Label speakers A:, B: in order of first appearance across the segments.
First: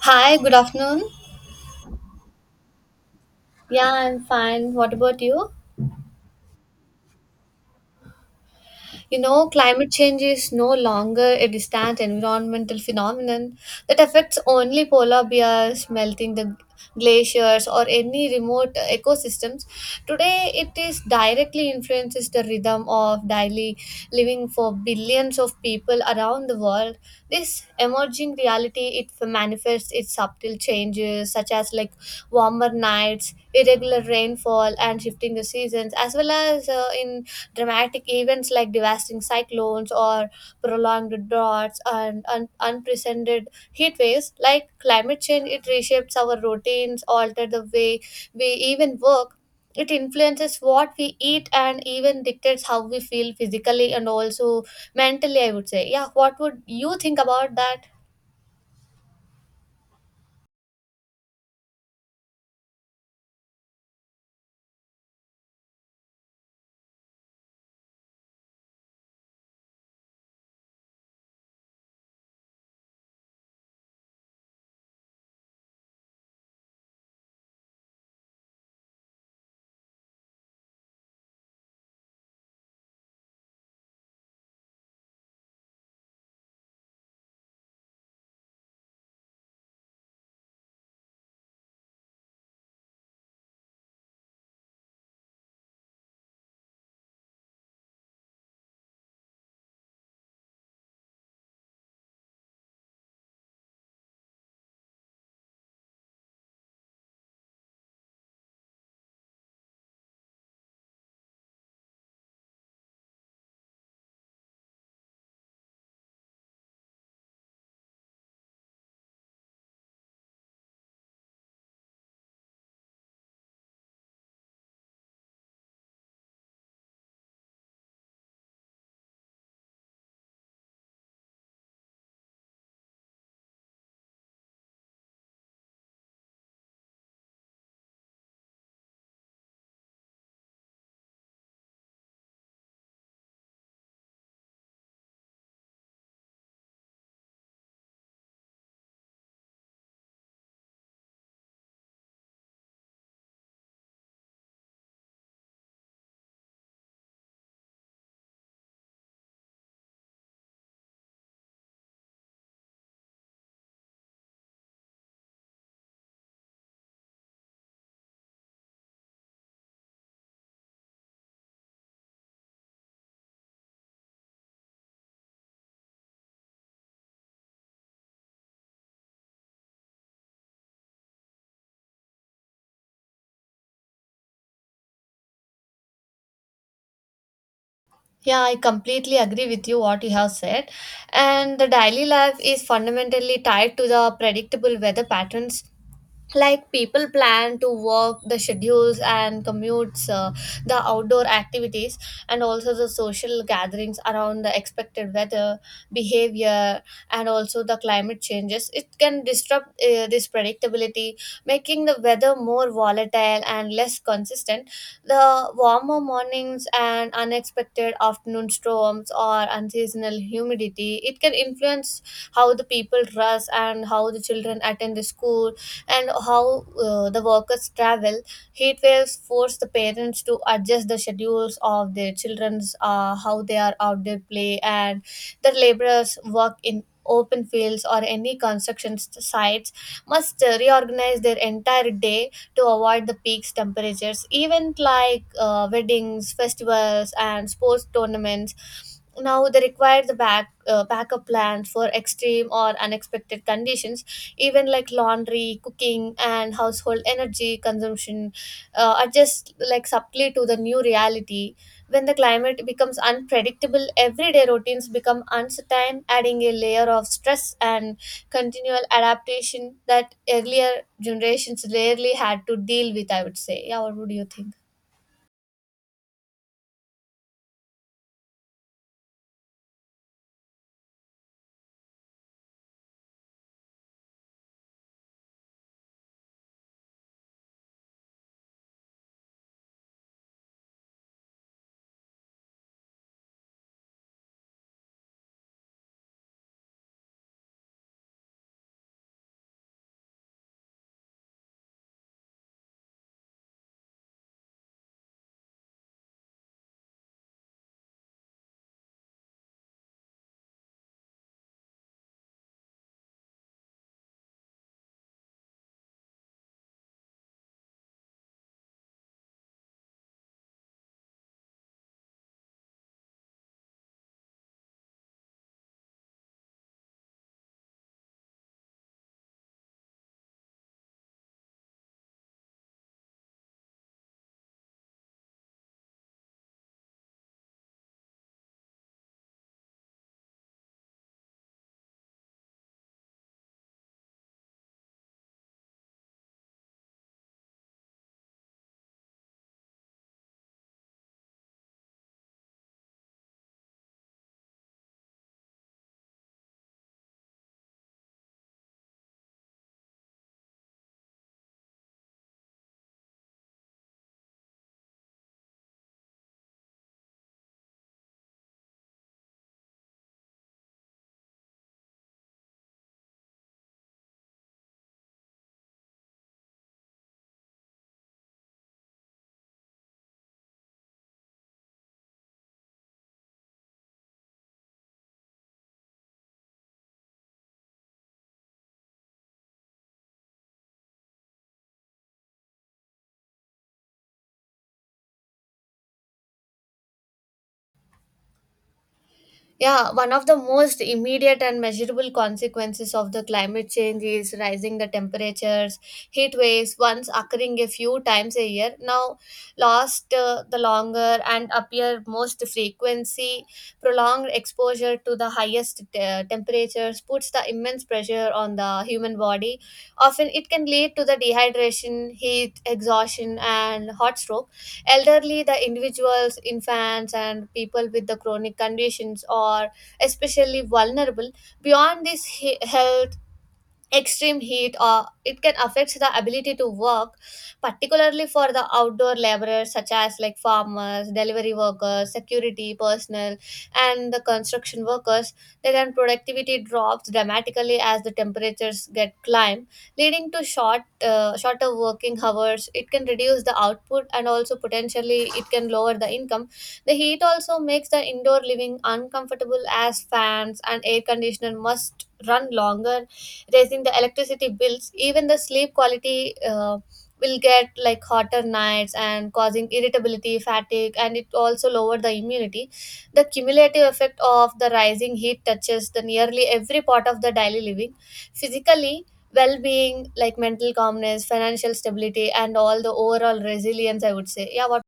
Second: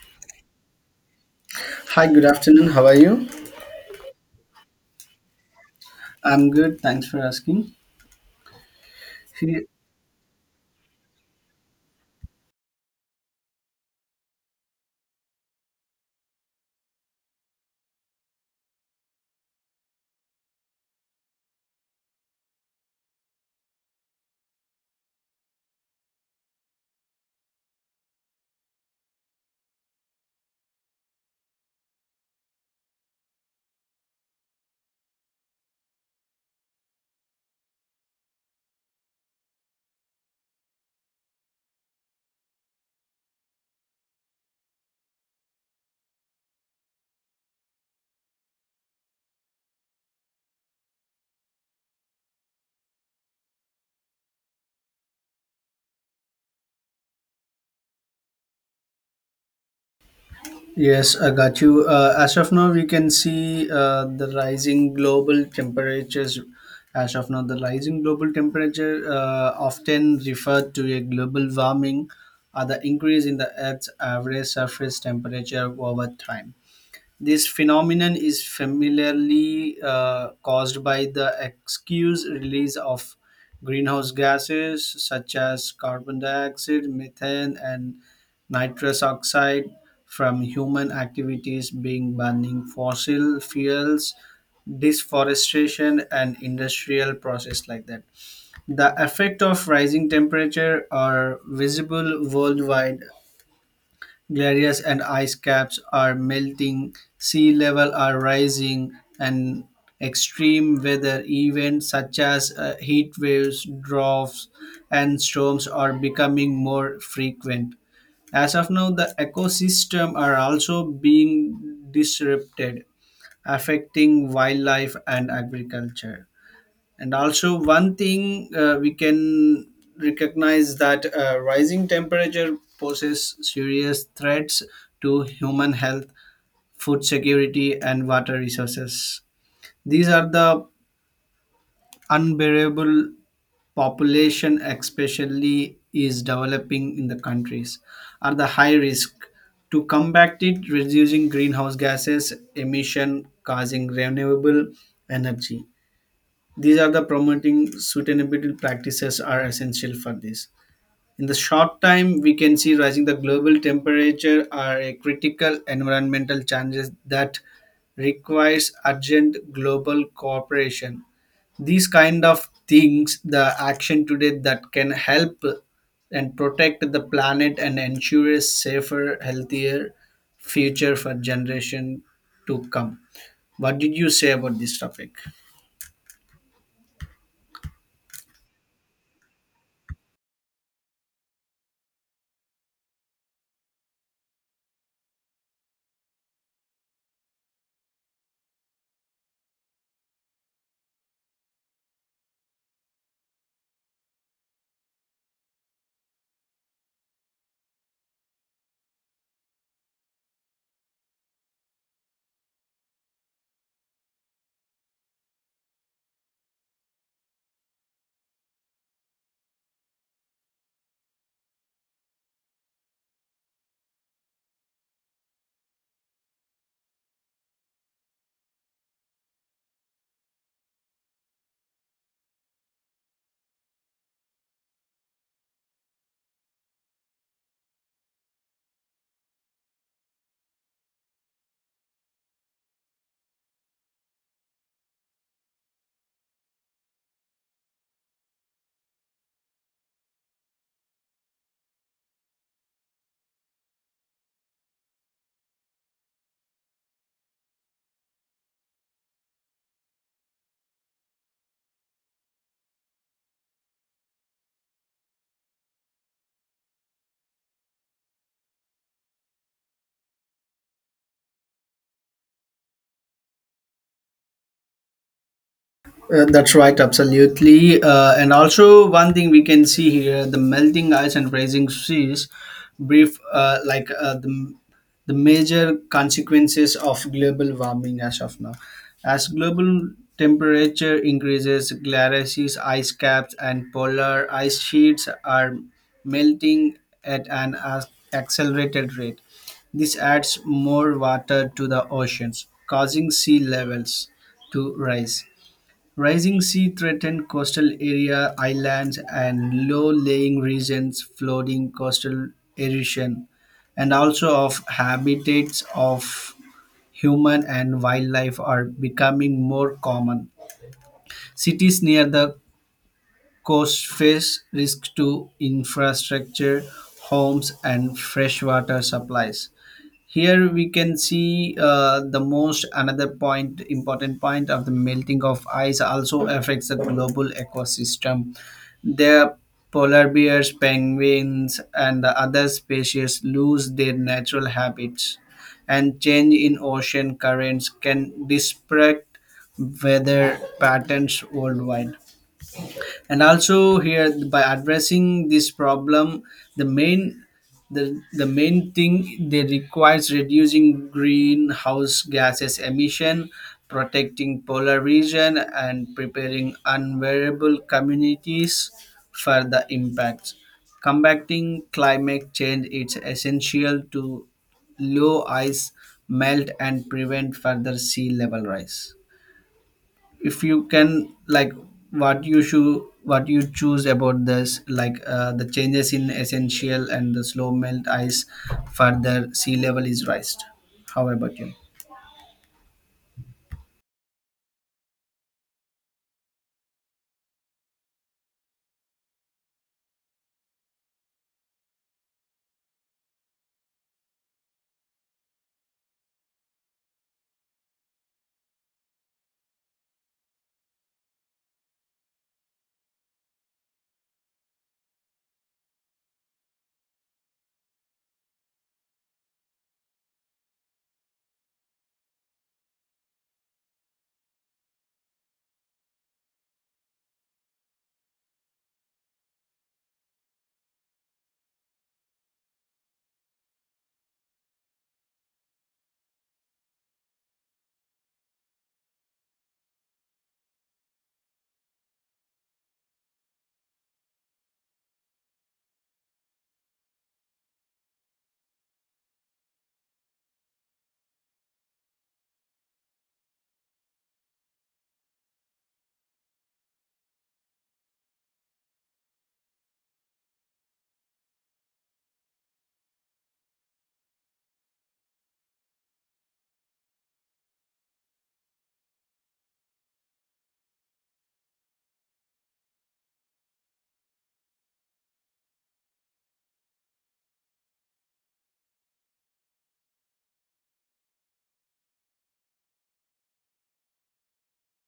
A: Hi, good afternoon.
B: Hi, good afternoon. How are you?
A: Yeah, I'm fine. What about you?
B: I'm good. Thanks for asking.
A: You know,
B: Ye-
A: climate change is no longer a distant environmental phenomenon that affects only polar bears, melting the glaciers, or any remote ecosystems. Today, it is directly influences the rhythm of daily living for billions of people around the world. This emerging reality it manifests its subtle changes, such as like warmer nights, irregular rainfall, and shifting the seasons, as well as in dramatic events like devastating cyclones or prolonged droughts and unprecedented heat waves, like climate change, it reshapes our routines, alter the way we even work. It influences what we eat and even dictates how we feel physically and also mentally, I would say. Yeah, what would you think about that?
B: Yes, I got you. As of now, we can see the rising global temperatures. As of now, the rising global temperature, often referred to a global warming, are the increase in the Earth's average surface temperature over time. This phenomenon is familiarly caused by the excuse release of greenhouse gases such as carbon dioxide, methane, and nitrous oxide from human activities being burning fossil fuels, deforestation, and industrial process like that. The effect of rising temperature are visible worldwide. Glaciers and ice caps are melting, sea level are rising, and extreme weather events such as heat waves, droughts, and storms are becoming more frequent. As of now, the ecosystem are also being disrupted, affecting wildlife and agriculture. And also, one thing we can recognize that rising temperature poses serious threats to human health, food security, and water resources. These are the unbearable population, especially is developing in the countries, are the high risk. To combat it, reducing greenhouse gases emission, causing renewable energy, these are the promoting sustainability practices are essential for this. In the short time, we can see rising the global temperature are a critical environmental challenges that requires urgent global cooperation. These kind of things, the action today that can help and protect the planet and ensure a safer, healthier future for generation to come. What did you say about this topic?
A: Yeah, I completely agree with you what you have said. And the daily life is fundamentally tied to the predictable weather patterns, like people plan to work the schedules and commutes, the outdoor activities, and also the social gatherings around the expected weather behavior. And also the climate changes it can disrupt this predictability, making the weather more volatile and less consistent. The warmer mornings and unexpected afternoon storms or unseasonal humidity, it can influence how the people dress, and how the children attend the school, and how the workers travel. Heat waves force the parents to adjust the schedules of their children's, how they are out there play, and the laborers work in open fields or any construction sites must reorganize their entire day to avoid the peaks temperatures. Even like weddings, festivals, and sports tournaments now, they require the backup plans for extreme or unexpected conditions. Even like laundry, cooking, and household energy consumption adjust like subtly to the new reality. When the climate becomes unpredictable, everyday routines become uncertain, adding a layer of stress and continual adaptation that earlier generations rarely had to deal with, I would say. Yeah, what would you think?
B: That's right, absolutely. And also, one thing we can see here the melting ice and rising seas, brief, like the major consequences of global warming as of now. As global temperature increases, glaciers, ice caps, and polar ice sheets are melting at an accelerated rate. This adds more water to the oceans, causing sea levels to rise. Rising sea threatened coastal area islands and low-lying regions, flooding coastal erosion, and also of habitats of human and wildlife are becoming more common. Cities near the coast face risk to infrastructure, homes, and freshwater supplies. Here we can see the most another point important point of the melting of ice also affects the global ecosystem. The polar bears penguins and the other species lose their natural habitats, and change in ocean currents can disrupt weather patterns worldwide. And also here, by addressing this problem, the main, the main thing they requires reducing greenhouse gases emission, protecting polar region and preparing unvariable communities for the impacts. Combating climate change, it's essential to low ice melt and prevent further sea level rise. If you can like what you should, what you choose about this, like the changes in essential and the slow melt ice, further sea level is raised. How about you?
A: Yeah, one of the most immediate and measurable consequences of the climate change is rising the temperatures. Heat waves, once occurring a few times a year, now last the longer and appear most frequency. Prolonged exposure to the highest temperatures puts the immense pressure on the human body. Often, it can lead to the dehydration, heat exhaustion, and hot stroke. Elderly the individuals, infants, and people with the chronic conditions are especially vulnerable. Beyond this health, extreme heat or it can affect the ability to work, particularly for the outdoor laborers such as like farmers, delivery workers, security personnel, and the construction workers. Their productivity drops dramatically as the temperatures get climb, leading to shorter working hours. It can reduce the output and also potentially it can lower the income. The heat also makes the indoor living uncomfortable, as fans and air conditioner must run longer, raising the electricity bills. Even the sleep quality will get like hotter nights and causing irritability, fatigue, and it also lower the immunity. The cumulative effect of the rising heat touches the nearly every part of the daily living, physically well-being like mental calmness, financial stability, and all the overall resilience, I would say. Yeah, what?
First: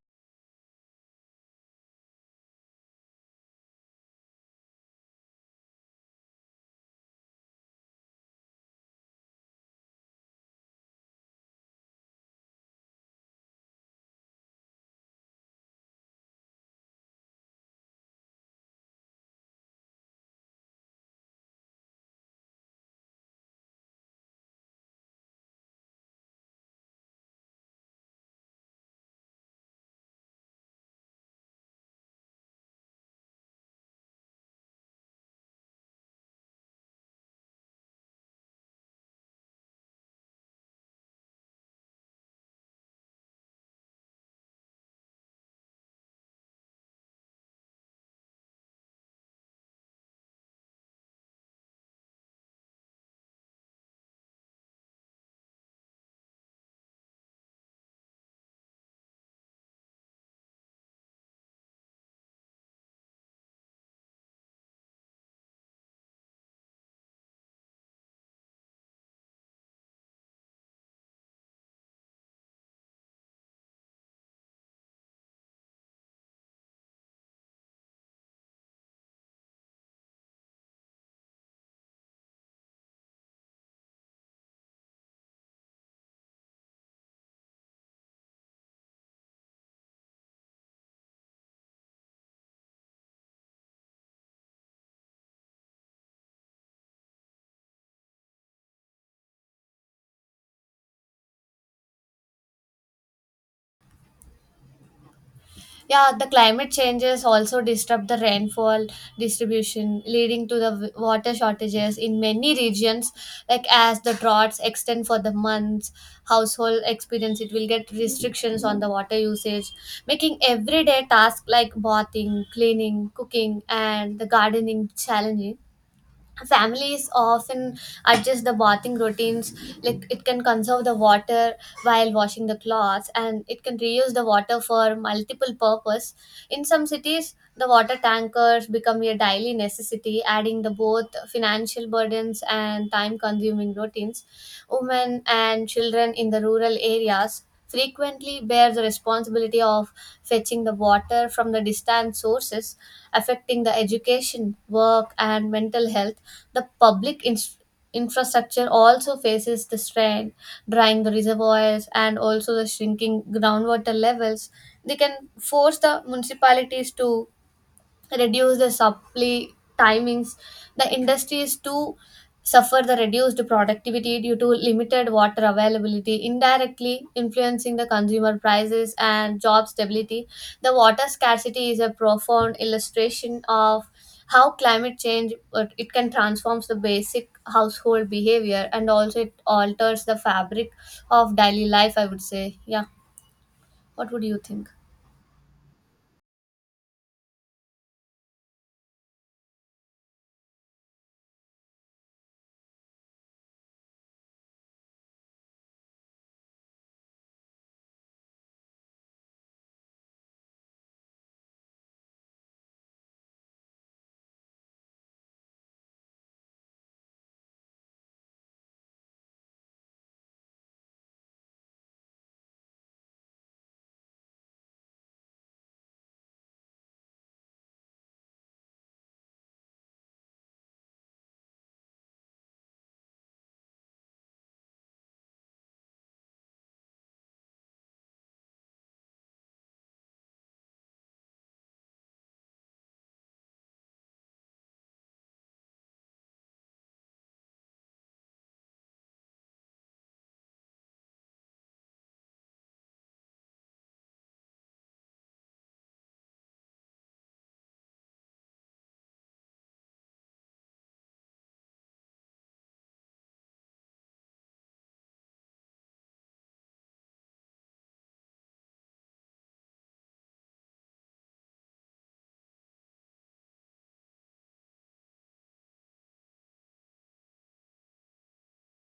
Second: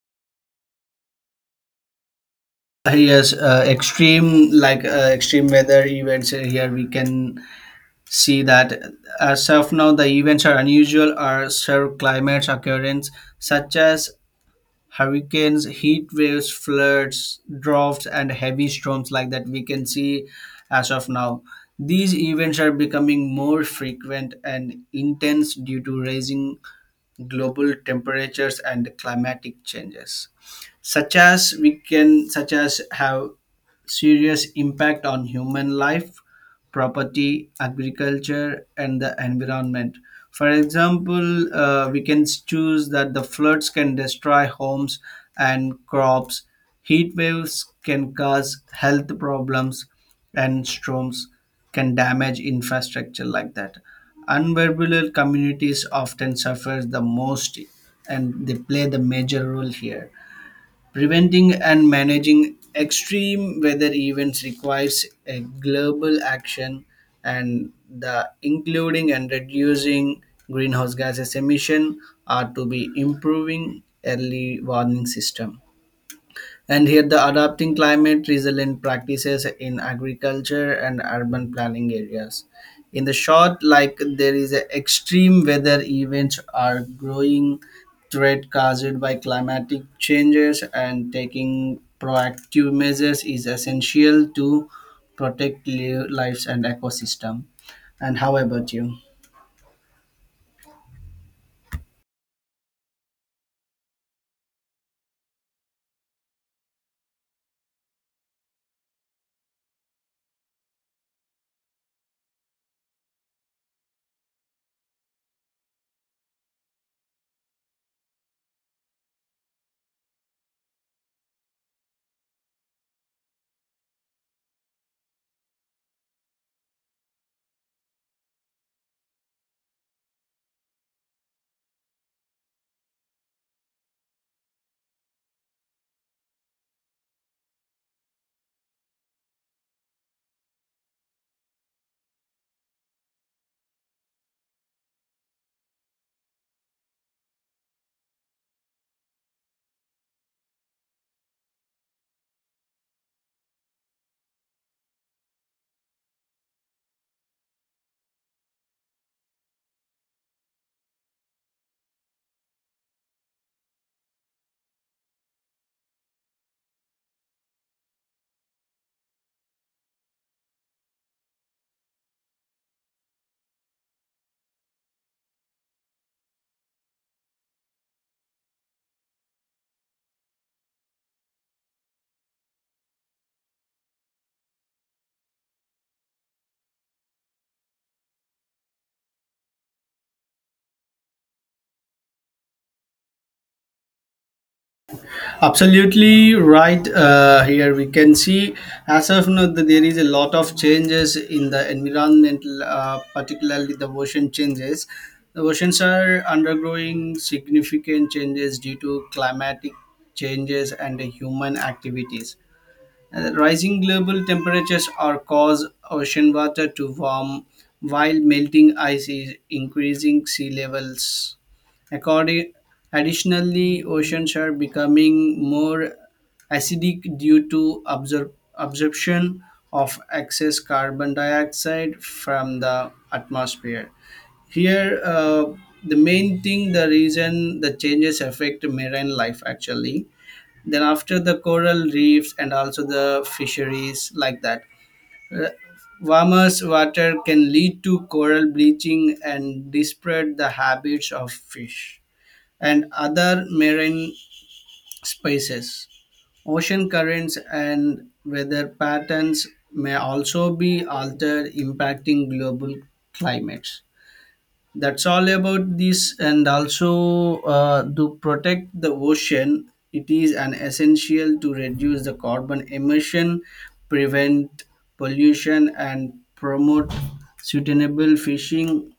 B: Yes, extreme like extreme weather events, here we can see that as of now the events are unusual or serve climates occurrence such as hurricanes, heat waves, floods, droughts, and heavy storms like that we can see as of now. These events are becoming more frequent and intense due to rising global temperatures and climatic changes such as we can such as have serious impact on human life, property, agriculture, and the environment. For example, we can choose that the floods can destroy homes and crops, heat waves can cause health problems, and storms can damage infrastructure like that. Unverbal communities often suffer the most and they play the major role here. Preventing and managing extreme weather events requires a global action, and the including and reducing greenhouse gases emission are to be improving early warning system, and here, the adapting climate resilient practices in agriculture and urban planning areas. In the short, like there is a extreme weather events are growing threat caused by climatic changes, and taking proactive measures is essential to protect lives and ecosystem. And how about you?
A: Yeah, the climate changes also disrupt the rainfall distribution, leading to the water shortages in many regions. Like as the droughts extend for the months, household experience it will get restrictions on the water usage, making everyday tasks like bathing, cleaning, cooking, and the gardening challenging. Families often adjust the bathing routines like it can conserve the water, while washing the clothes and it can reuse the water for multiple purpose. In some cities the water tankers become a daily necessity, adding the both financial burdens and time consuming routines. Women and children in the rural areas frequently bear the responsibility of fetching the water from the distant sources, affecting the education, work, and mental health. The public infrastructure also faces the strain, drying the reservoirs, and also the shrinking groundwater levels. They can force the municipalities to reduce the supply timings. The industries too suffer the reduced productivity due to limited water availability, indirectly influencing the consumer prices and job stability. The water scarcity is a profound illustration of how climate change it can transforms the basic household behavior and also it alters the fabric of daily life, I would say. Yeah, what would you think?
B: Absolutely right. Here we can see as of now that there is a lot of changes in the environmental, particularly the ocean changes. The oceans are undergoing significant changes due to climatic changes and human activities. Rising global temperatures are cause ocean water to warm, while melting ice is increasing sea levels. According, additionally, oceans are becoming more acidic due to absorption of excess carbon dioxide from the atmosphere. Here, the main thing, the reason the changes affect marine life actually, then after the coral reefs and also the fisheries like that. Uh, Warmer water can lead to coral bleaching and disrupt the habits of fish and other marine species. Ocean currents and weather patterns may also be altered, impacting global climates. That's all about this. And also, to protect the ocean, it is an essential to reduce the carbon emission, prevent pollution and promote sustainable fishing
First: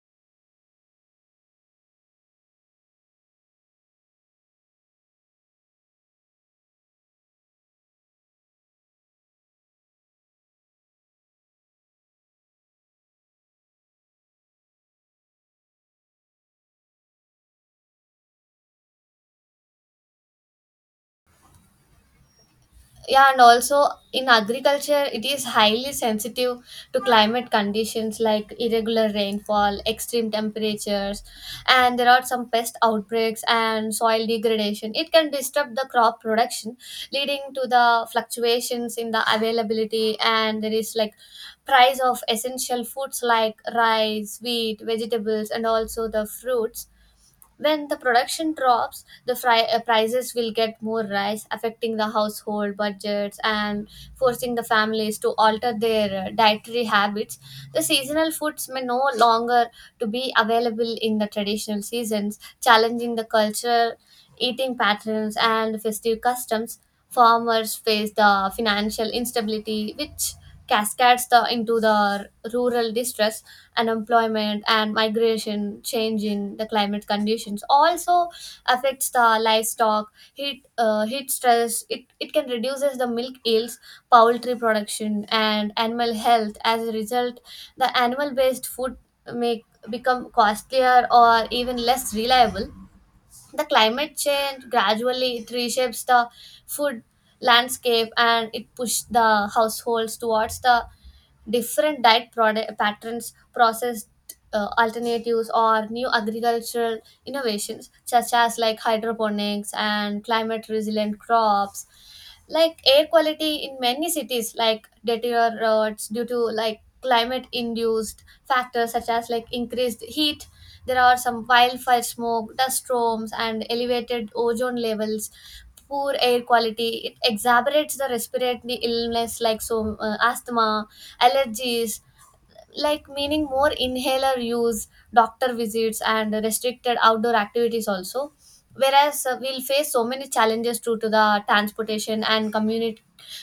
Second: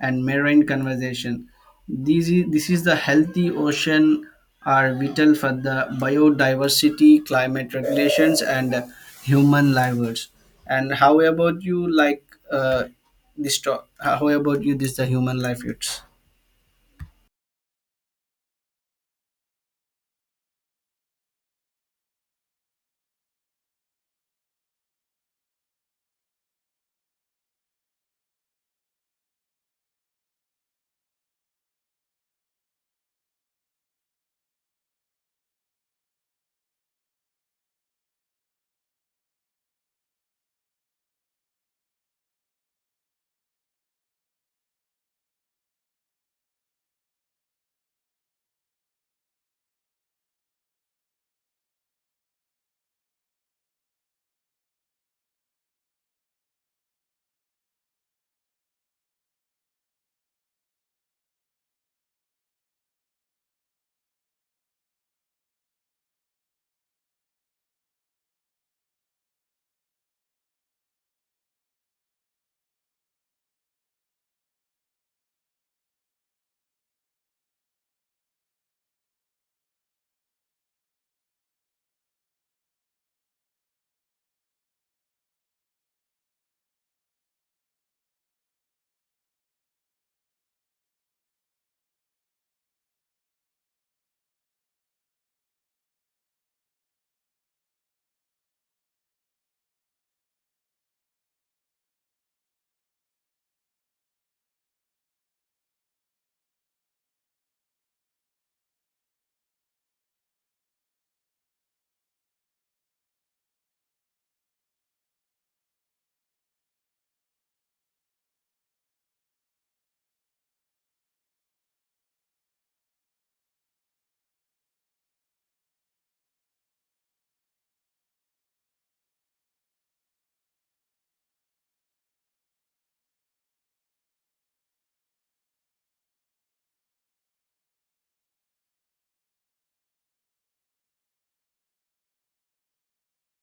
B: and marine conservation. This is the healthy ocean are vital for the biodiversity, climate regulations, and human livelihoods. And how about you, like uh, this talk? How about you this the human livelihoods?
A: Yeah, and also in agriculture it is highly sensitive to climate conditions, like irregular rainfall, extreme temperatures, and there are some pest outbreaks and soil degradation. It can disturb the crop production, leading to the fluctuations in the availability, and there is like price of essential foods like rice, wheat, vegetables, and also the fruits. When the production drops, the prices will get more rise, affecting the household budgets and forcing the families to alter their dietary habits. The seasonal foods may no longer to be available in the traditional seasons, challenging the culture, eating patterns, and festive customs. Farmers face the financial instability, which cascades into the rural distress, unemployment, and migration. Change in the climate conditions also affects the livestock heat. Heat stress it can reduces the milk yields, poultry production, and animal health. As a result, the animal based food may become costlier or even less reliable. The climate change gradually it reshapes the food landscape, and it pushed the households towards the different diet product patterns, processed alternatives, or new agricultural innovations such as like hydroponics and climate resilient crops. Like air quality in many cities like deteriorates due to like climate induced factors, such as like increased heat. There are some wildfire smoke, dust storms, and elevated ozone levels. Poor air quality it exacerbates the respiratory illness, like so asthma, allergies, like meaning more inhaler use, doctor visits, and restricted outdoor activities also. Whereas we'll face so many challenges due to the transportation and community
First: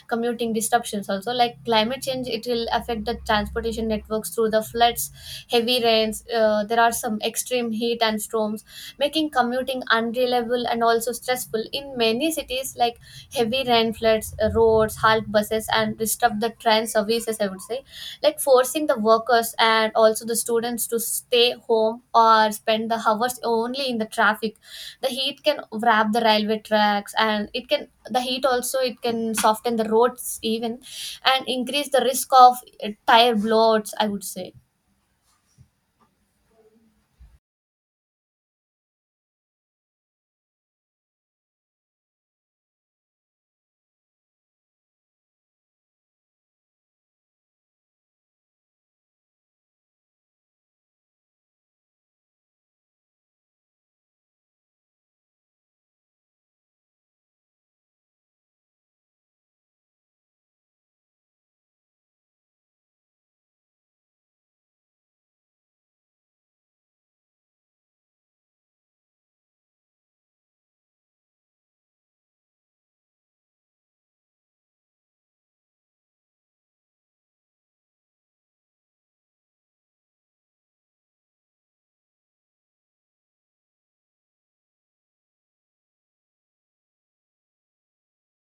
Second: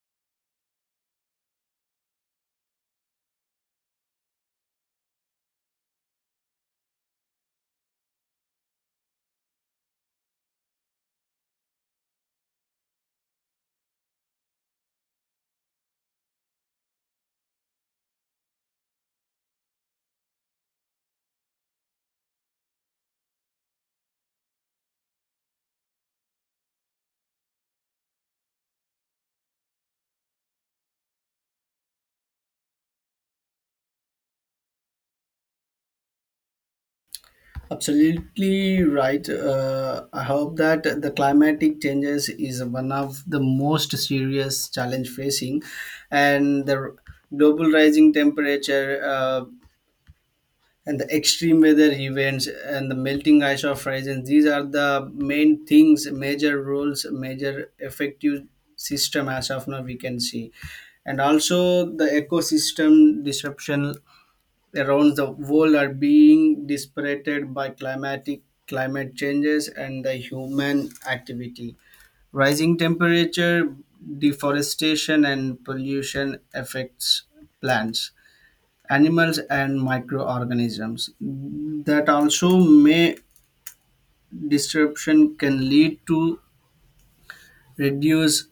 A: commuting disruptions also. Like climate change it will affect the transportation networks through the floods, heavy rains. There are some extreme heat and storms, making commuting unreliable and also stressful. In many cities like heavy rain floods, roads halt buses and disrupt the train services, I would say, like forcing the workers and also the students to stay home or spend the hours only in the traffic. The heat can wrap the railway tracks, and it can the heat also it can soften the roads even and increase the risk of tire bloats, I would say.
B: Absolutely right. I hope that the climatic changes is one of the most serious challenge facing, and the global rising temperature, and the extreme weather events and the melting ice of horizons, these are the main things major roles major effective system as of now we can see. And also the ecosystem disruption around the world are being dispirited by climatic climate changes and the human activity, rising temperature, deforestation and pollution affects plants, animals and microorganisms, that also may disruption can lead to reduce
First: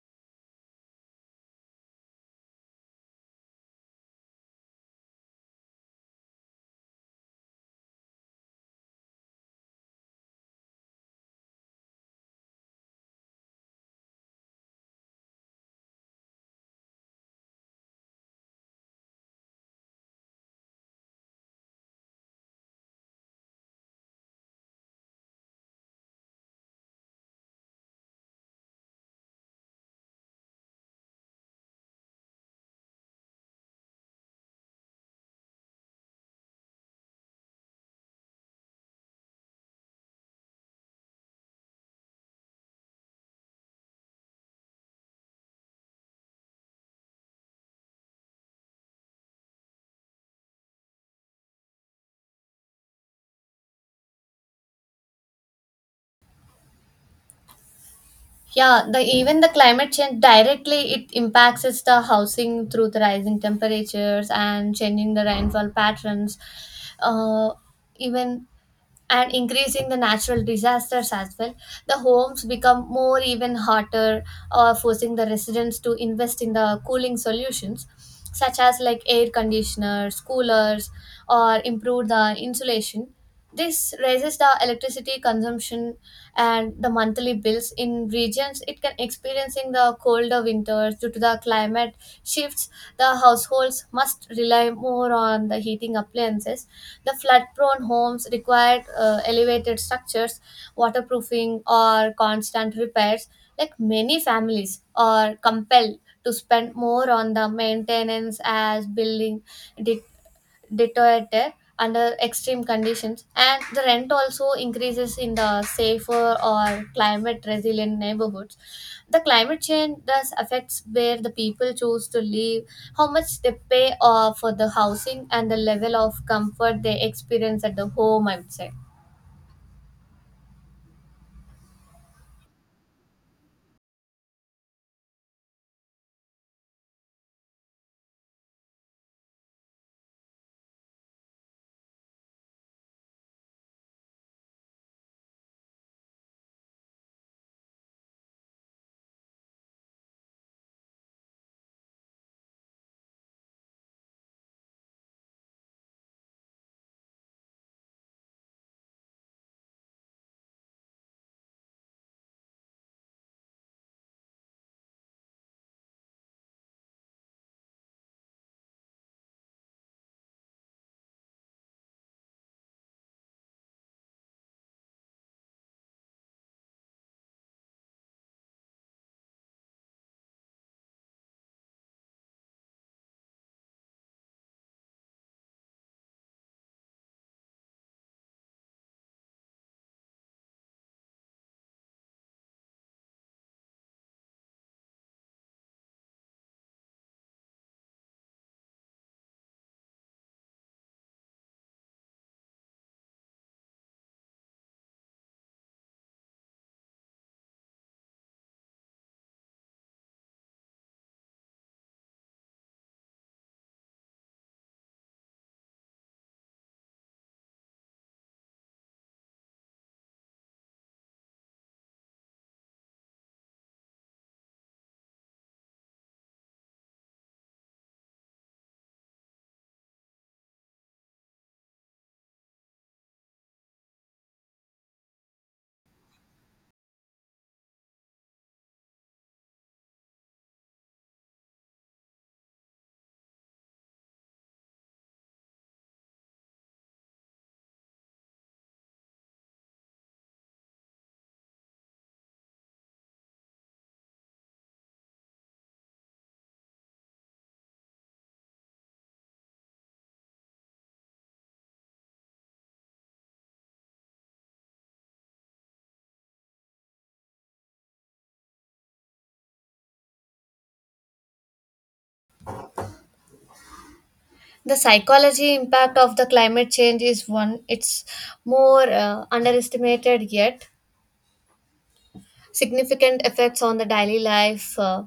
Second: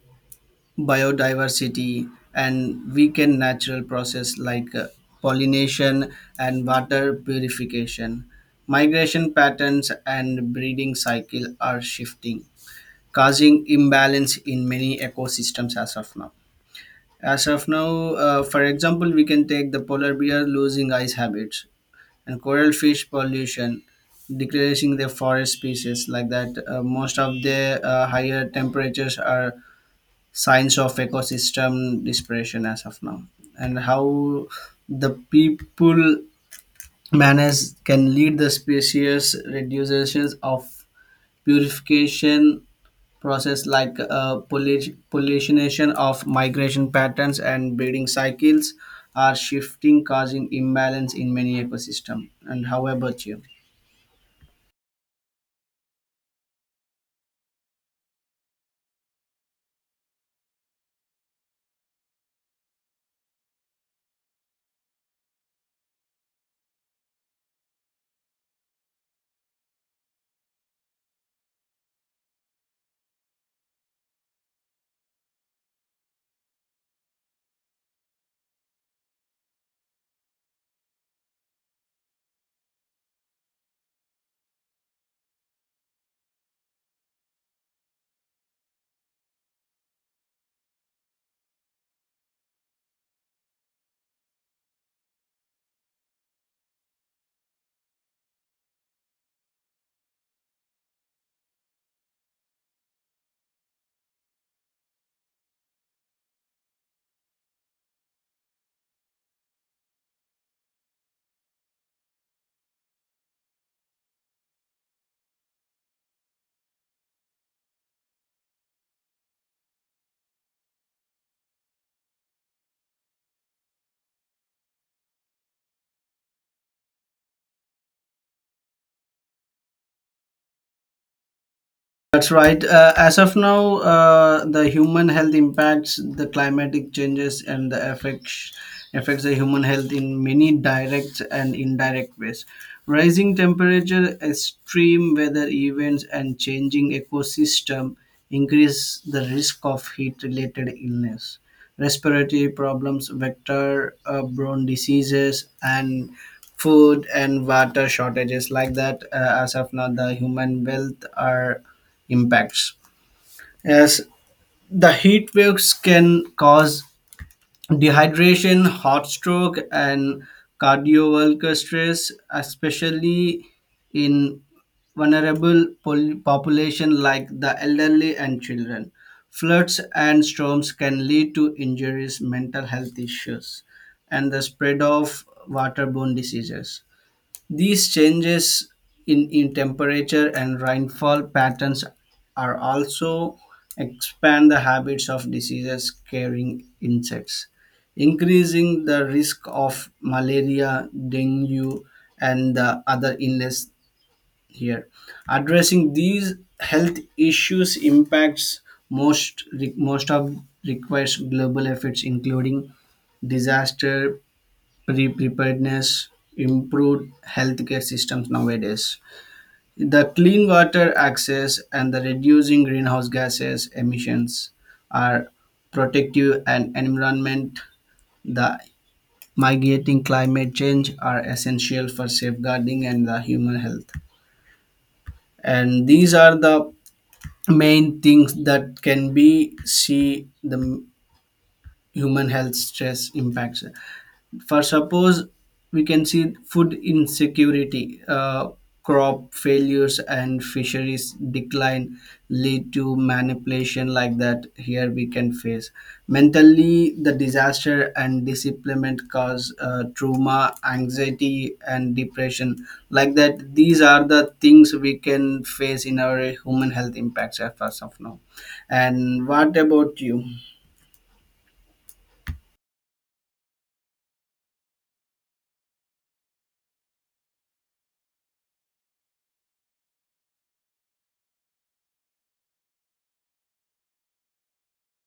B: biodiversity and weaken natural process like pollination and water purification. Migration patterns and breeding cycle are shifting, causing imbalance in many ecosystems as of now. For example, we can take the polar bear losing ice habits and coral fish pollution, decreasing the forest species like that. Most of the higher temperatures are signs of ecosystem dispersion as of now, and how the people manners can lead the species reductions of purification process like pollination of migration patterns and breeding cycles are shifting, causing imbalance in many ecosystem. And how about you?
A: Yeah, the even the climate change directly it impacts us the housing through the rising temperatures and changing the rainfall patterns. Uh, Even and increasing the natural disasters as well. The homes become more even hotter, or forcing the residents to invest in the cooling solutions such as like air conditioners, coolers, or improve the insulation. This raises the electricity consumption and the monthly bills. In regions it can experiencing the colder winters due to the climate shifts, the households must rely more on the heating appliances. The flood-prone homes required elevated structures, waterproofing, or constant repairs. Like many families are compelled to spend more on the maintenance as building deteriorate under extreme conditions, and the rent also increases in the safer or climate resilient neighborhoods. The climate change thus affects where the people choose to live, how much they pay for the housing, and the level of comfort they experience at the home, I would say.
B: That's right. As of now, the human health impacts the climatic changes, and the affects the human health in many direct and indirect ways. Rising temperature, extreme weather events, and changing ecosystem increase the risk of heat-related illness, respiratory problems, vector-borne diseases, and food and water shortages like that, as of now the human wealth are impacts. As the heat waves can cause dehydration, heart stroke, and cardiovascular stress, especially in vulnerable population like the elderly and children. Floods and storms can lead to injuries, mental health issues, and the spread of waterborne diseases. These changes in temperature and rainfall patterns are also expand the habits of diseases carrying insects, increasing the risk of malaria, dengue, and the other illness here. Addressing these health issues impacts most of requires global efforts including disaster preparedness, improved healthcare systems nowadays. The clean water access and the reducing greenhouse gases emissions are protective and environment. The mitigating climate change are essential for safeguarding and the human health. And these are the main things that can be see the human health stress impacts. For suppose, we can see food insecurity, crop failures and fisheries decline lead to manipulation like that. Here we can face mentally the disaster and disemployment cause trauma, anxiety and depression like that. These are the things we can face in our human health impacts as far as of now. And what about you?
A: The psychology impact of the climate change is one it's more underestimated yet significant effects on the daily life.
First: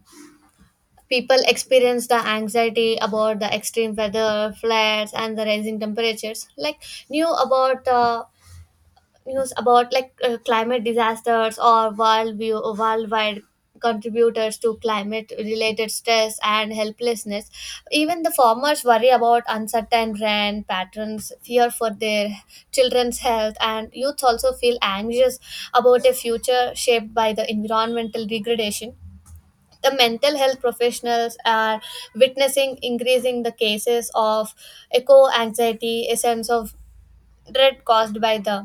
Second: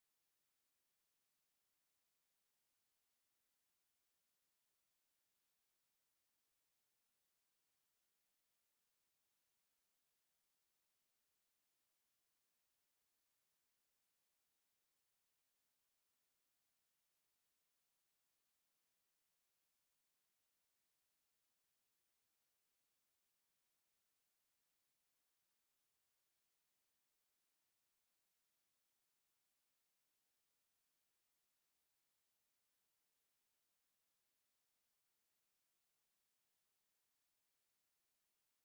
A: People experience the anxiety about the extreme weather, flares, and the rising temperatures. Like new about uh, news about like climate disasters or worldview worldwide contributors to climate related stress and helplessness. Even the farmers worry about uncertain rain patterns, fear for their children's health, and youths also feel anxious about a future shaped by the environmental degradation. The mental health professionals are witnessing increasing the cases of eco anxiety, a sense of dread caused by the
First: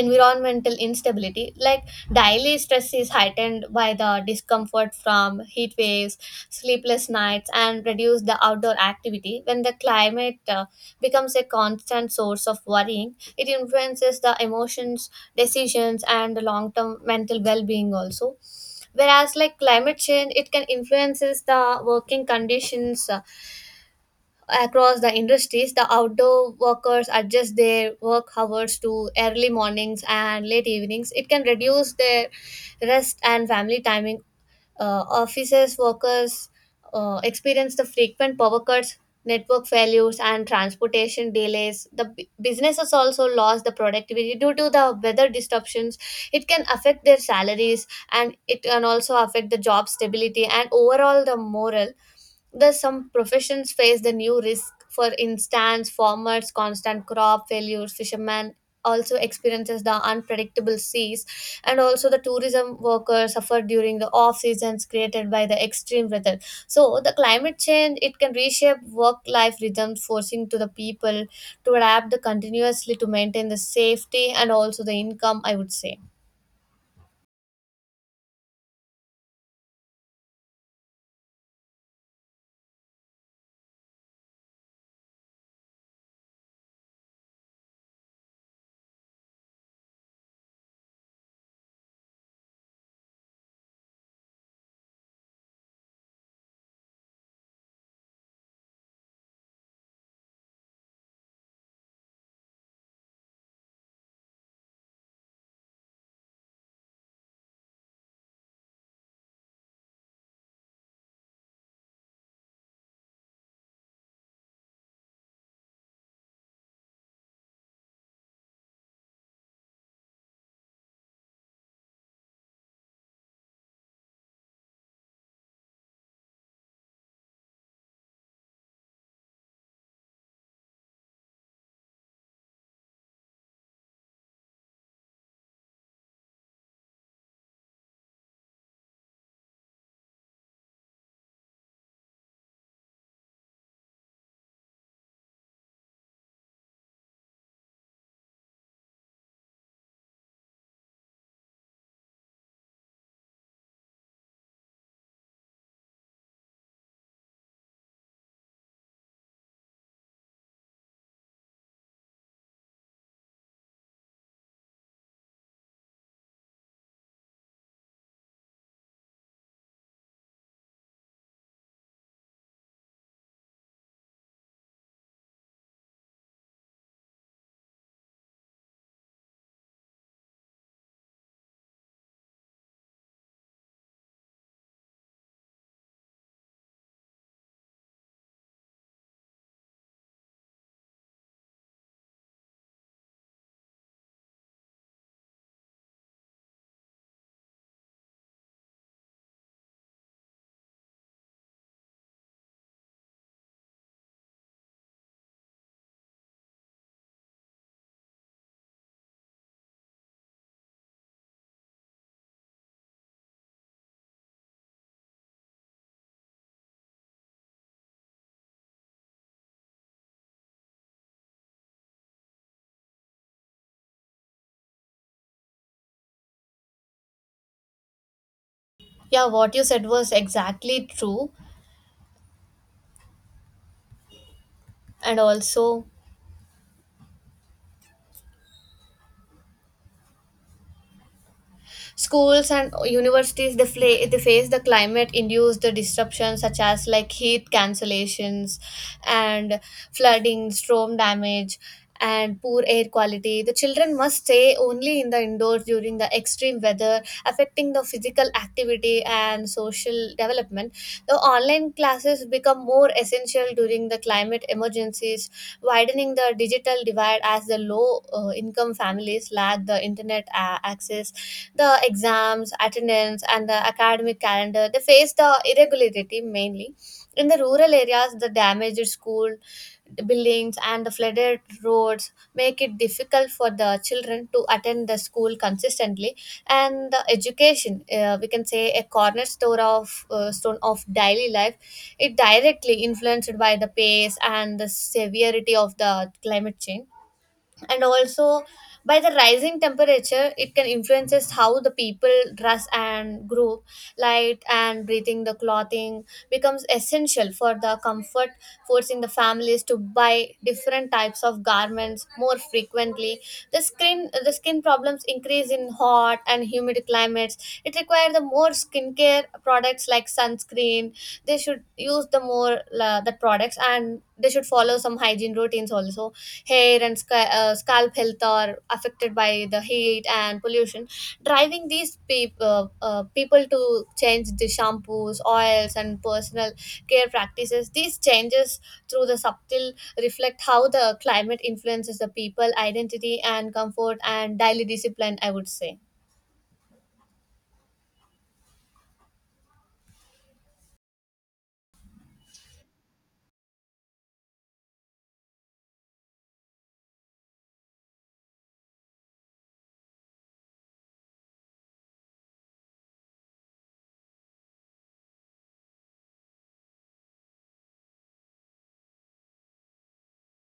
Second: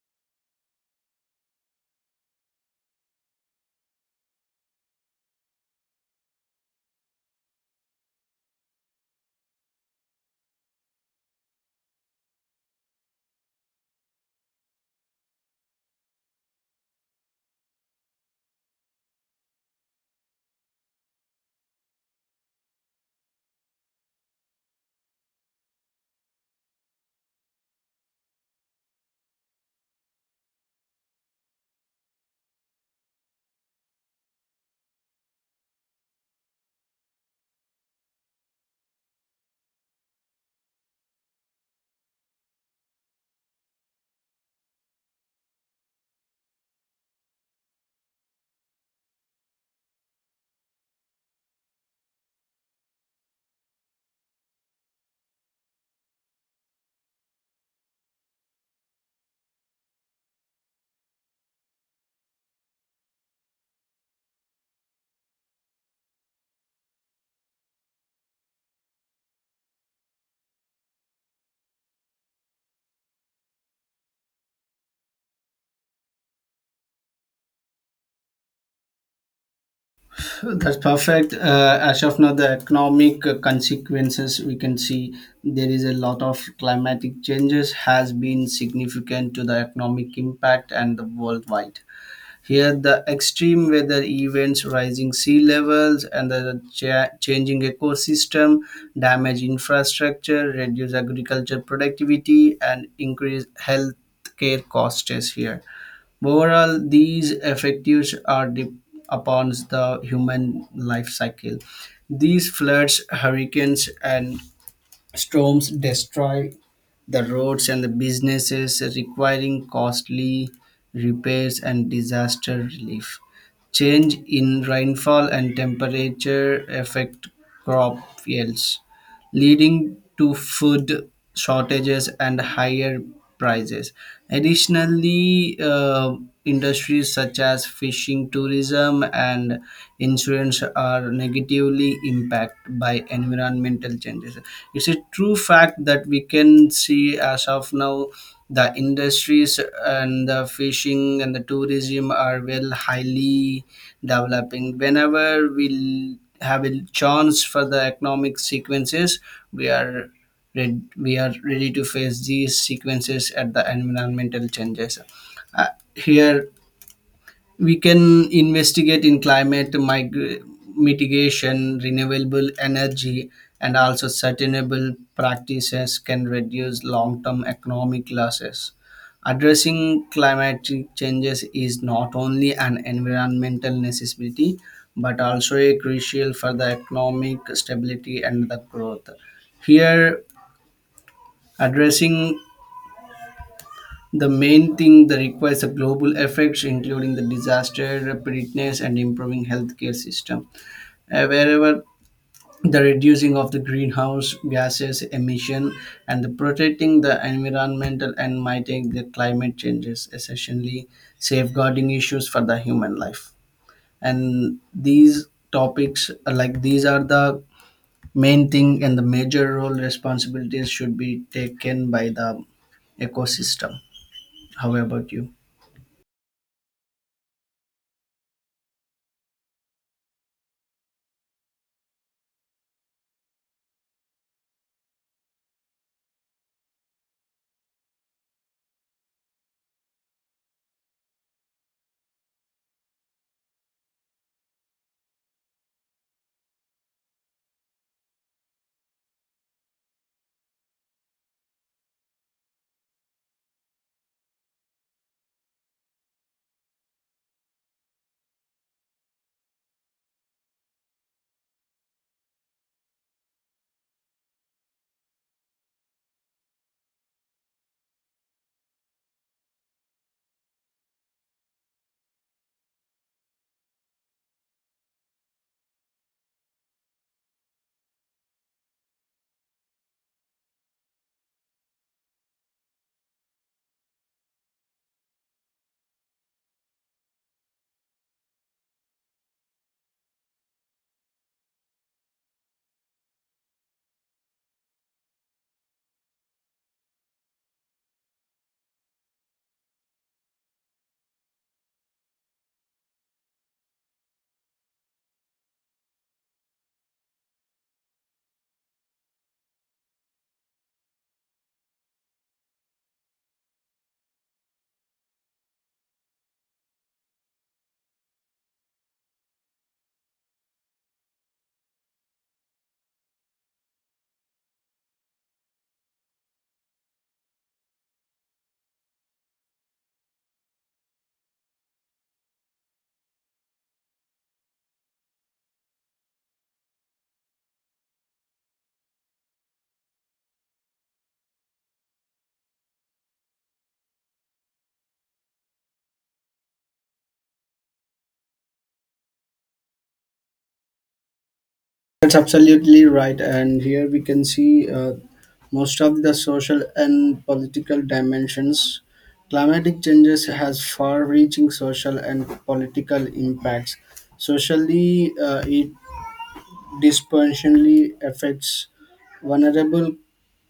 A: environmental instability. Like daily stress is heightened by the discomfort from heat waves, sleepless nights, and reduce the outdoor activity. When the climate becomes a constant source of worrying, it influences the emotions, decisions, and the long term mental well being also. Whereas like climate change it can influences the working conditions across the industries. The outdoor workers adjust their work hours to early mornings and late evenings. It can reduce their rest and family timing. Offices workers experience the frequent power cuts, network failures, and transportation delays. The businesses also lost the productivity due to the weather disruptions. It can affect their salaries, and it can also affect the job stability and overall the morale. Thus, some professions face the new risk. For instance, farmers, constant crop failures, fishermen also experiences the unpredictable seas, and also the tourism workers suffer during the off seasons created by the extreme weather. So, the climate change it can reshape work-life rhythms, forcing to the people to adapt the continuously to maintain the safety and also the income, I would say.
B: That's perfect. As of now, the economic consequences we can see there is a lot of climatic changes has been significant to the economic impact and the worldwide. Here, the extreme weather events, rising sea levels, and the changing ecosystem damage infrastructure, reduce agriculture productivity, and increase health care costs here. Overall, these effects are deep upon the human life cycle. These floods, hurricanes, and storms destroy the roads and the businesses, requiring costly repairs and disaster relief. Change in rainfall and temperature affect crop yields, leading to food shortages and higher prices. Additionally, industries such as fishing, tourism, and insurance are negatively impacted by environmental changes. It's a true fact that we can see as of now the industries and the fishing and the tourism are well highly developing. Whenever we have a chance for the economic sequences, we are we are ready to face these sequences at the environmental changes. Uh, Here we can investigate in climate mitigation, renewable energy and also sustainable practices can reduce long-term economic losses. Addressing climatic changes is not only an environmental necessity but also a crucial for the economic stability and the growth. Here, addressing the main thing that requires a global effects, including the disaster preparedness and improving healthcare system. Wherever the reducing of the greenhouse gases emission and the protecting the environmental and mitigating the climate changes, essentially safeguarding issues for the human life. And these topics, like these, are the main thing and the major role responsibilities should be taken by the ecosystem. How about you?
A: Yeah, what you said was exactly true, and also schools and universities they, they face the climate induced the disruptions such as like heat cancellations and flooding, storm damage, and poor air quality. The children must stay only in the indoors during the extreme weather, affecting the physical activity and social development. The online classes become more essential during the climate emergencies, widening the digital divide, as the low income families lack the internet access. The exams, attendance, and the academic calendar, they face the irregularity mainly. In the rural areas, the damaged school buildings and the flooded roads make it difficult for the children to attend the school consistently. And the education we can say a cornerstone of stone of daily life, it directly influenced by the pace and the severity of the climate change. And also by the rising temperature it can influences how the people dress and group. Light and breathing the clothing becomes essential for the comfort, forcing the families to buy different types of garments more frequently. The skin, the skin problems increase in hot and humid climates. It requires the more skincare products like sunscreen. They should use the more the products, and they should follow some hygiene routines also. Hair and scalp health are affected by the heat and pollution, driving these people to change the shampoos, oils, and personal care practices. These changes through the subtle reflect how the climate influences the people identity and comfort and daily discipline, I would say.
B: That's absolutely right. And here we can see most of the social and political dimensions. Climatic changes has far-reaching social and political impacts. Socially, it disproportionately affects vulnerable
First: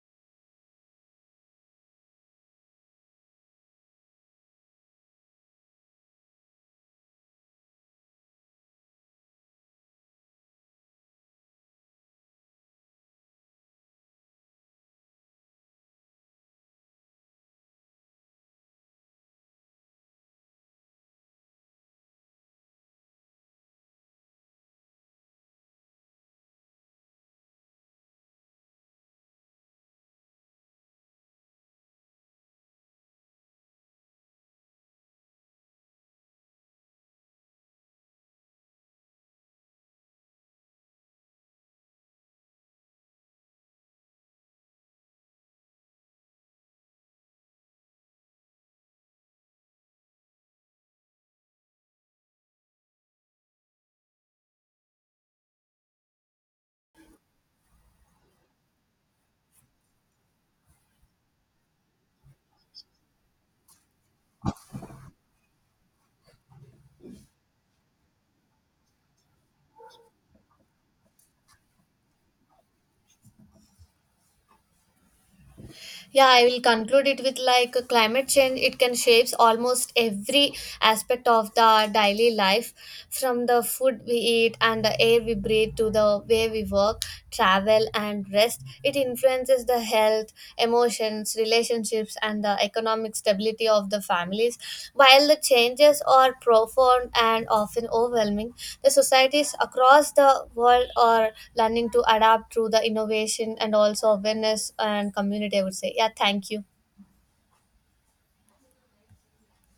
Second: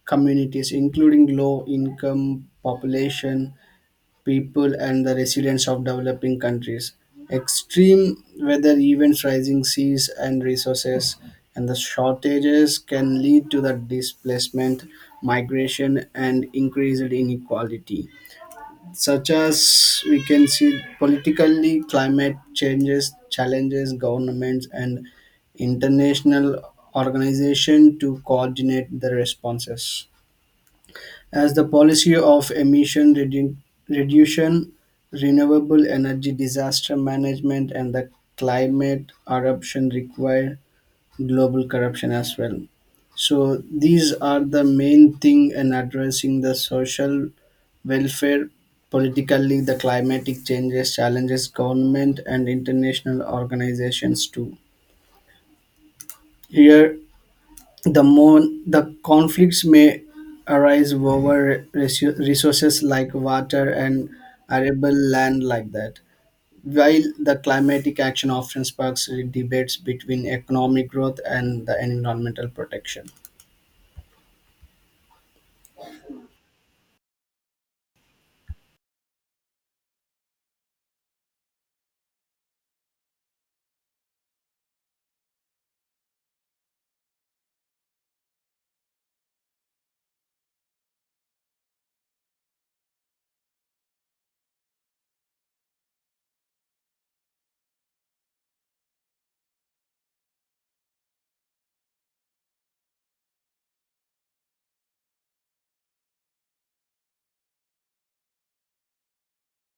B: communities, including low-income population, people and the residents of developing countries. Extreme weather events, rising seas and resources, and the shortages can lead to the displacement, migration, and increased inequality. Such as we can see politically, climate changes challenges governments and international organization to coordinate the responses. As the policy of emission reduction, renewable energy, disaster management, and the climate eruption require global corruption as well. So these are the main thing in addressing the social welfare, politically the climatic changes challenges government and international organizations too. Here the more the conflicts may arise over resources like water and arable land like that. While the climatic action often sparks debates between economic growth and the environmental protection.
A: Yeah, I will conclude it with like climate change it can shapes almost every aspect of the daily life. From the food we eat and the air we breathe to the way we work, travel, and rest, it influences the health, emotions, jobs, relationships, and the economic stability of the families. While the changes are profound and often overwhelming, the societies across the world are learning to adapt through the innovation and also awareness and community, I would say. Yeah, thank you.